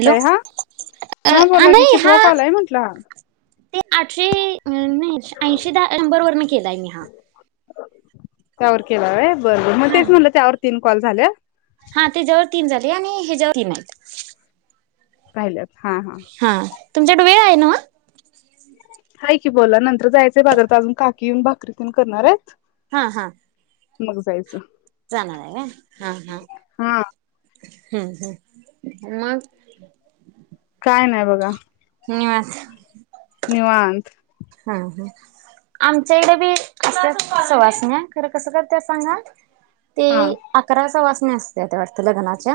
Hello हा अ हा आ बोला की हा कितवा कॉल आहे म्हटलं हा ते आठशे नाही ऐंशी द नंबर वरने केलाय मी हा. त्यावर केलाय बरोबर मग हा तेच म्हटलं त्यावर तीन कॉल झाल्या. हा ते ज्याववर तीन झाले आणि हे जेव तीन आहेत. राहिल्यात हा हा. हा तुमच्याकडडे वेळ आहे ना वा. ह की बोला नंतर जायचय बाजार तर अजून काकी येऊन भाकरीतन करणार आहेत. हा हा. मग जायचं णार आहे का हा हा हा हम् हम् मग काय नाही बघा निवास निवाांत हम हम आमच्या इडे बी असत सवासणी खरं कसं करते सांगा ते हा अकराचा वाचने असते त्या वा लग्नाच्या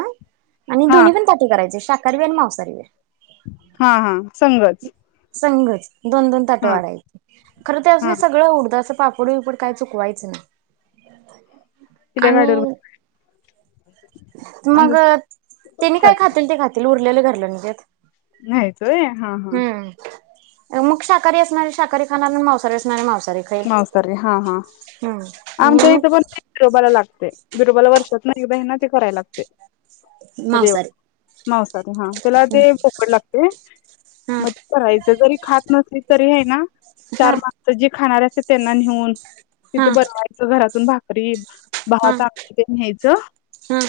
आणि हा दोन्ही पण त्या कयचे शाखरीवी आणि मांसारी व हा हा संगच संघच दोन दोन ताट वाढाय खरं त्या हा असून सगळं उडद असं पापड विपड काय चुकवायचं ना तिल्या गाडी्यावर मग तेने काय खातील ते खातील उरलेलं घरलं म्हजत नाहीचोय हा हा मग शाकहारी असणारे शाकह खाना मवसारी असणारे मवसारी नवस्तारी हा हा आमच्या आणि मग इथं पण बिरोबाला लागते बिरोबाला वर्षात नाही बहि ना ते कराय लागते मांसाहारी मवसाारी हा त्याला ते पोकड लागते हा म करायच जरी खात नसली तरी आहे ना हा चार मा तर जे खाणार असे त्यांना नेऊन हा तिथं बनवायचं घरातून भाकरी भाह हा तिथ न्यायचं हा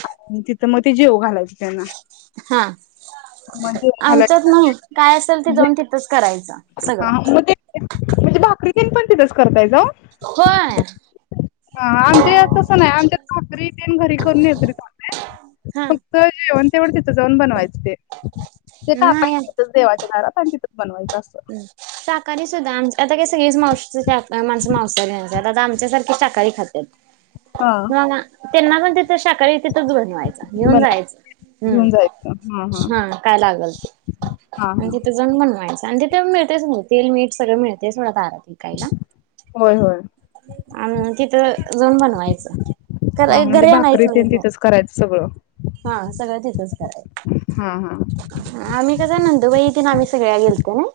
तिथं मग ते जेव घालायचं त्यांना हा मग जेव आमचच घालायचं नाही काय असेल ते जाऊन तिथंच करायचं हा सगळं मग ते म्हणजे भाकरी तन पण तिथेच करताय जाऊ होय हा आमच्या तसं नाही आमच्या खज्रीन घरी करून येत रे चालते हा फक्त जेव तेवढती त जाऊन बनवायच ते तेे का काय नाही करच देवाच्या दारात आणि तिथंच बनवायचं असतं हम्म शाकाहारी सुद्धा आमचे आता का सगळीच माशी माणसं मांसाहारी आता आमच्यासारखी शाकारी खातात हा मग त्यांना पण तिथ शाकाहारी तिथच बनवायचं घेऊन बनवायचं जायचं घेऊन जायचं हा हम् हा काय लागल ते हा हा म्हणजे ते जण बनवायचं आणि तेल मीठ सगळं मिळते थडा तारातकाईला होय होय आणि तिथं जन बनवायचं हा म्हणजे घरी भाकरी आणायचं नाही तेन ते तिथंच करायचं सगळं हा सगळं तिथंच कराच हा हा आम्ही कस नंदू व इथन आम्ही सगळ्या गेलतो ना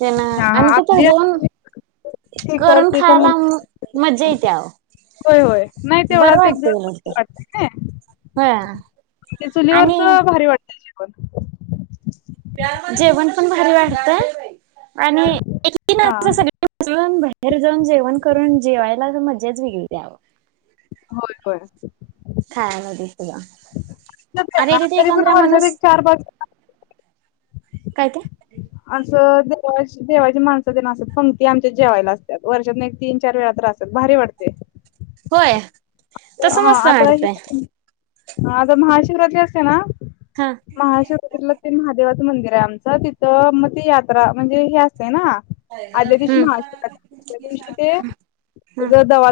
ते ना हा आणि हा ते आपली जाऊन ती कर करून ती कर म्हण खायला मजा येते होय होय नाही बरं तेवढाच एक वाटतंय उलट दिवस ते. वाटत. होय आणि चुलीवरच भारी वाटतय जेवण. जेवण पण भारी वाढतं आणि हा ून बाहेर जाऊन जेवण करून जेवायला मजाच विकगली दव होय होय. खायला दिस ना तरी पण वर्षात एक चार पाच काय ते. असं दे देवाची माणसं दे न असत पक्ती आमच्या जेवायला असतात वर्षात एक तीन चार वेळात रा असतात. भारी वाटतय. होय तस मस्त आता हे मडतय हा आता महाशिवराती असते ना. हा. महाशिवरातीला ते महादेवाचं मंदिर आहे आमचं तिथं मग ते यात्रा म्हणजे हे असतें ना. आदल्या दिवशी हम्म महाशीवरात्री दिवशी ते हा जर दवा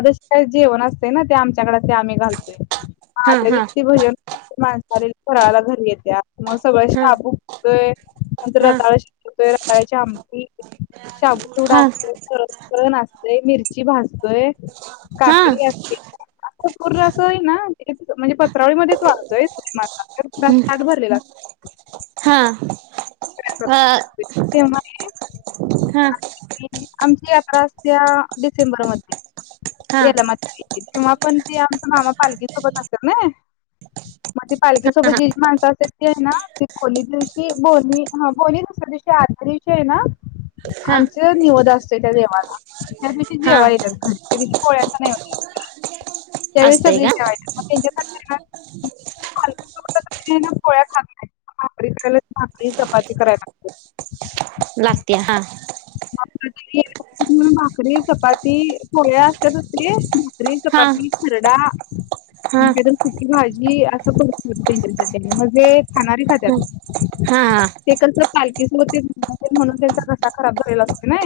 जेवण असतं ना ते आमच्याकडे ते आम्ही घालतोय हा माझ्या हा दिव भजन माणसा आले कराला घरी घेत्या मग सगळ्या हा शाबूतय नंतर हा रताळ च्या आमी शाबू चुडा हा असतो खळ ना असतेय मिरची भासतय हा काकडी असते. पूर अस आहे ना म्हणजे पत्रावळीमध्येच वाढतोय मा ताठ भरलेला असत. हा. अ तेव्हा. हा आमची यात्रा असते डिसेंबरमध्ये हा हा यालाम्मा ची. तेव्हा पण ते आमचा मामा पालखी सोबत असत्यात ना. मग त पालखेसोबत जी जी माणसं असत ती आहे ना खोली दिवशी बली ह बोली दुसऱ्या दिवशी आदल्या दिवशी आहे ना हा आमचा निवद असतोय त्या देवाला त्या दिवशी हा जेवा येतात घरी त्या दिवशी पोळ्यांचा नैवेद्य असतोय त्यावेळी असतंय सगळे का जेवा येतात. त्यां [unintelligible] पोळ्या खात नाही भाकरी चपाती करायला लागते लागतय हा. भाकरी चपाती पोळ्या असत असते. भाकरी हा चपाती खरडा हा हा सुकी भाजी असं करतोय त्यांच्यासाठी आणि म्हणजे खाणारी खात्यात हा ते कसं पालखीच होते म्हणून त्यांचा घसा खराब झालेला असते ना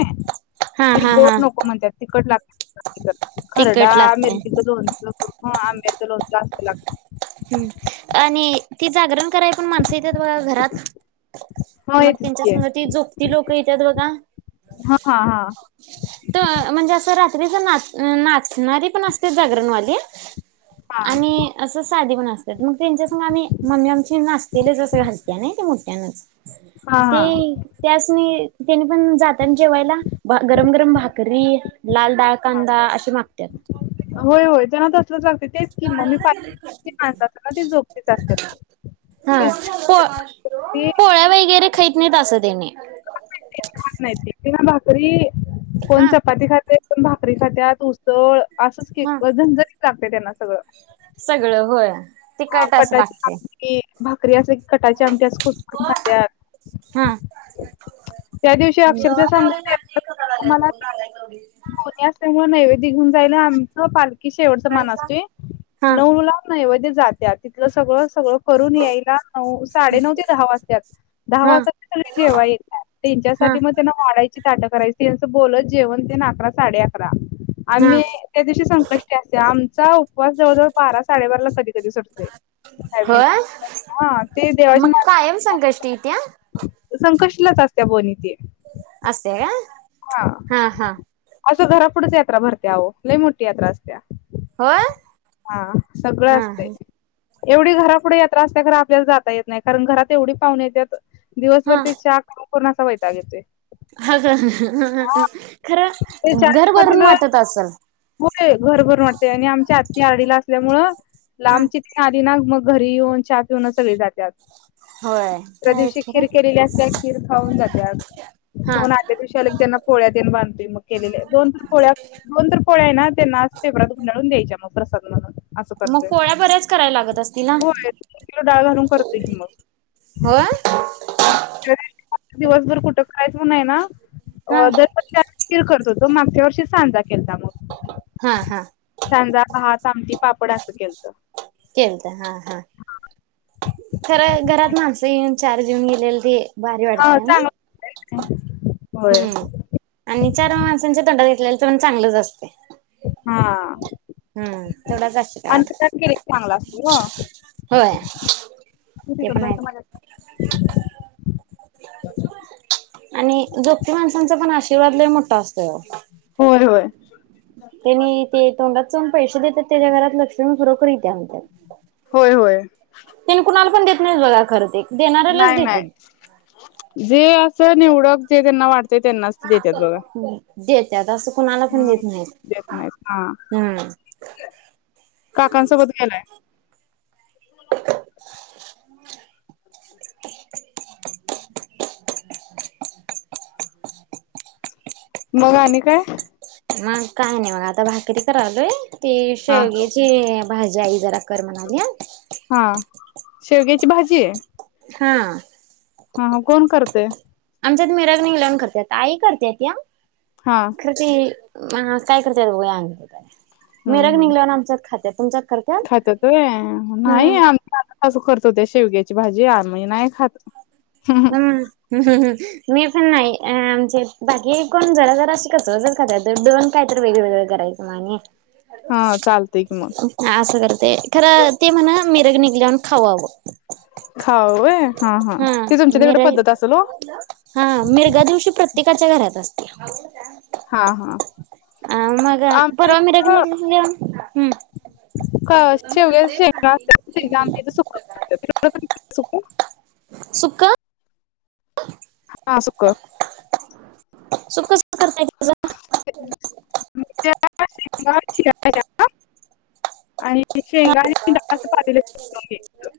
हा ते हा हा गोड नको म्हणतात तिकट लागत खरडा तिखट लागतय मिरचीचं लोणचं ह आंब्याचा लोनच असं लागत. हम्म आणि ती जागरण कराय पण माणसं येत्यात घरात. हा मग येतेच की त्यांच्यासमोर त जोपती लोकं येतात बघा हा हा हा. तर म्हणजे असं रात्रीच नाचणारी पण असते जागरणवाली हा आणि. असं साधी पण असतात मग त्यांच्यास आम्ही मम्मी आमचे नाचतेलेच असं घालत नाही ते मोठ्यानच हा हा ते हा त्यास त्यानी पण जात जेवायला गरम गरम भ करी लाल डाळ हा कांदा अशी मागतात. होय होय जना दसव लागते तेच कि मग मी पाहि माणस ना ते जोपतीच असते हा पो ते पोळ्या वगैरे खैत नाहीत असं त्याने. खात नाही भाकरी कोण हा चपाती खातय. पण भाकरी खात्यात उसळ असंच हा केक झंझणी लागते त्यांना सगळं सगळं होय. ते काय ह तास कटाची लागते आमटी भाकरी असं क कटाची आमटी अस ख खातर हा त्या दिवशी अक्षरश सांगु आमला कोणी असल्यामुळे नैवे दिघून जायला आमचं पालखी शेवटच मान असतोय हा नऊ ला नाही वे जात्या तिथलं सगळं सगळं करून यायला नऊ साडे नऊ ते दहा वाज्यात दहा हा वाजता जेवा येत तीनच्या हा सालीमध्ये ना डायची ताटं करायचीं बोलत जेवण ते ना अकरा साडे अकरा हा आम्ही त्या दिवशी संकष्टी असते आमचा उपवास जवळजवळ बारा साडेबारा ला कधी कधी सुरतो होय हा ते देवाची मग मा कायम संकष्टी येत्या संकष्ट लच असत बोणीत असे का हा असं घरापुढंच यात्रा भरत्याहो लई मोठी यात्रा असत्या होय हा सगळं हा असते हा एवढी घरापुढे येत्र असते घर आपल्यालास जाता येत नाही कारण घरात एवढी पाहु येतात दिवसभर ते हा कोनासा वैता घेतय ह ते खरं घर चहाच्या भरून पातीला वाटत असल होय घरभरून वाटतेय आणि आमच्या आत्ती आडीला असल्यामुळे हा लांबचीित आली ना मग घरी येऊन हा पिऊन सगळे जात होय ते दुस्या आहेच दिवशी खरं खीर केलेली असते खीर खाऊन जाते हा कोण आ शलेक त्यांना पोळ्यात बांधोय मग केलेले दोन तन पोळ्या दोन तर पोळ्या ना त्यांनाच फेब्र उंडाळून द्यायच्या मग प्रसाद म्हणून असं मग करतय पोळ्या बऱ्याच करायला लागत असतील हा होय किल डाळ घालून करते की मग हो दिवसभर कुठं करायचं नाही ना हा अ दर फिर करतोतो मागच्या वर्षी सांजा केलता मग हा हा सांजा हात आमट पापड असं केल खळत हा हा तरर घरात आणि- माणस येऊन चार जेऊन गेलेले ते भारी हा वाडतय ना चांगला असतंय. होय हम्म आणि चार माणसांचे तोंडा घेतलेले तर पण चांगलंच असते हा हम्म तेवढाच अन आशीर्वाद रट चांगला असतो ग होय कीती ते पण क आहेत आणि जोपी माणसांचा पण आशीर्वादला मोठा असतोय होय होय त्यांनी ते तोंडात चोन पैसे देतात त्याच्या घरात लक्ष्मी खरोखरी य त्या्या म्हणतात होय होय त्यांनी कुणाला पण देत नाही बघा खरच नाही नाही जे असं निवडक जे त्यांना वाटते त्यांनाच ते देतात बघा देतत असं कुणाला पण हम्म. देत नाहीत देत नाहीत हा हम्म काकांसोबत गेलाय मग आणि काय मग काय नाही मग आता भाकरी करा आलोय ते हा शेवग्याची भाजी आई जरा कर म्हणाली हा शेवग्याची भाजी आहे हा हा कोण करते आमच्यात म मिरगन निघाल्यावर करतात आई करतयत या हा काय कर बघ मेर निघल्या आम खात तुम खात तोय नाही आमच्या करतोते शेवग्याची भाजी आमही नाही खात हम् ह् मी पण नाही आमचे बाकी कोण जरा जरा श कच जर तर दोन काय तर वेगंवेगळं करायचं म्हणे हा चालते कि मग ह असं करते खरं ते म्हणा मिरग निघल्यावर खाऊ हवं खावाव हा हा तुमच्या तिकडे म पद्धत असेल ओ. हा मिरगा दिवशी प्रत्येकाच्या घरात असते हा हा अ मग आमच्या परवा मी मिरगे हम् का शेवग्या शेंगा आमच्या कडे सुक्या सुका हा सुकं सुकं करताय श आणि शेंगा आणिडा असं प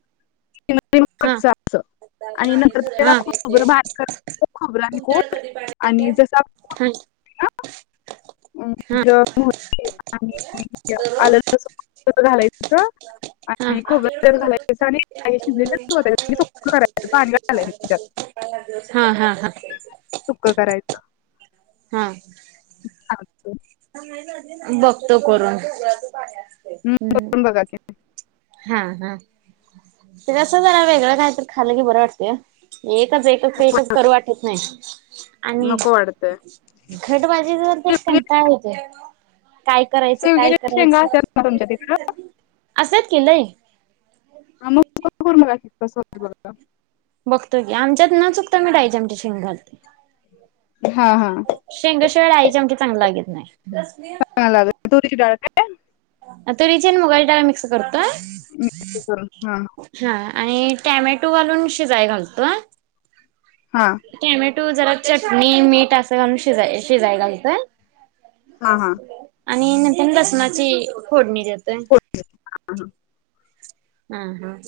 किन हा अस आणि नंतर हा त्याला खोबरं बारीक खोबरं आहे कोठ आणि जस हा ह हा गरम हो आणि आलं घालायच हा आणि खोबरत घालायचं आणि शिजरं करायचं पाणी घालायच हा हा हा सुकं करायचं हा च्छा ह बघतो करून हम्म करुन बघा की हा हा ते कसं जरा वेगळं काय तर खालं की बरं वाटत एकच एक तस एकच करू वाटत नाही आणि नको वाटतंय घटबाजी जर देत का काय होते काय करायचं काय शेवग्याच्या शेंगा करायचं असतात ना तुमच्या तिकडं असच नाही मग बघतो की आमच्यात न चुकता मीडायची आमच्या शिंग घात हा हा शेंग शिवाळा आयच्या आमख चांगलं लागत नाही ह दुडळ तुरीची आणि मुगा टाला मिक्स करू हा हा आणि टॅमॅटो वालून शिजय घालतो हा टमॅटो जरा चटणी मीठ असं घालून शज शिजाय घालचं हा हा आणि नंतर लसणाची फोडणी जातय ह हम् हम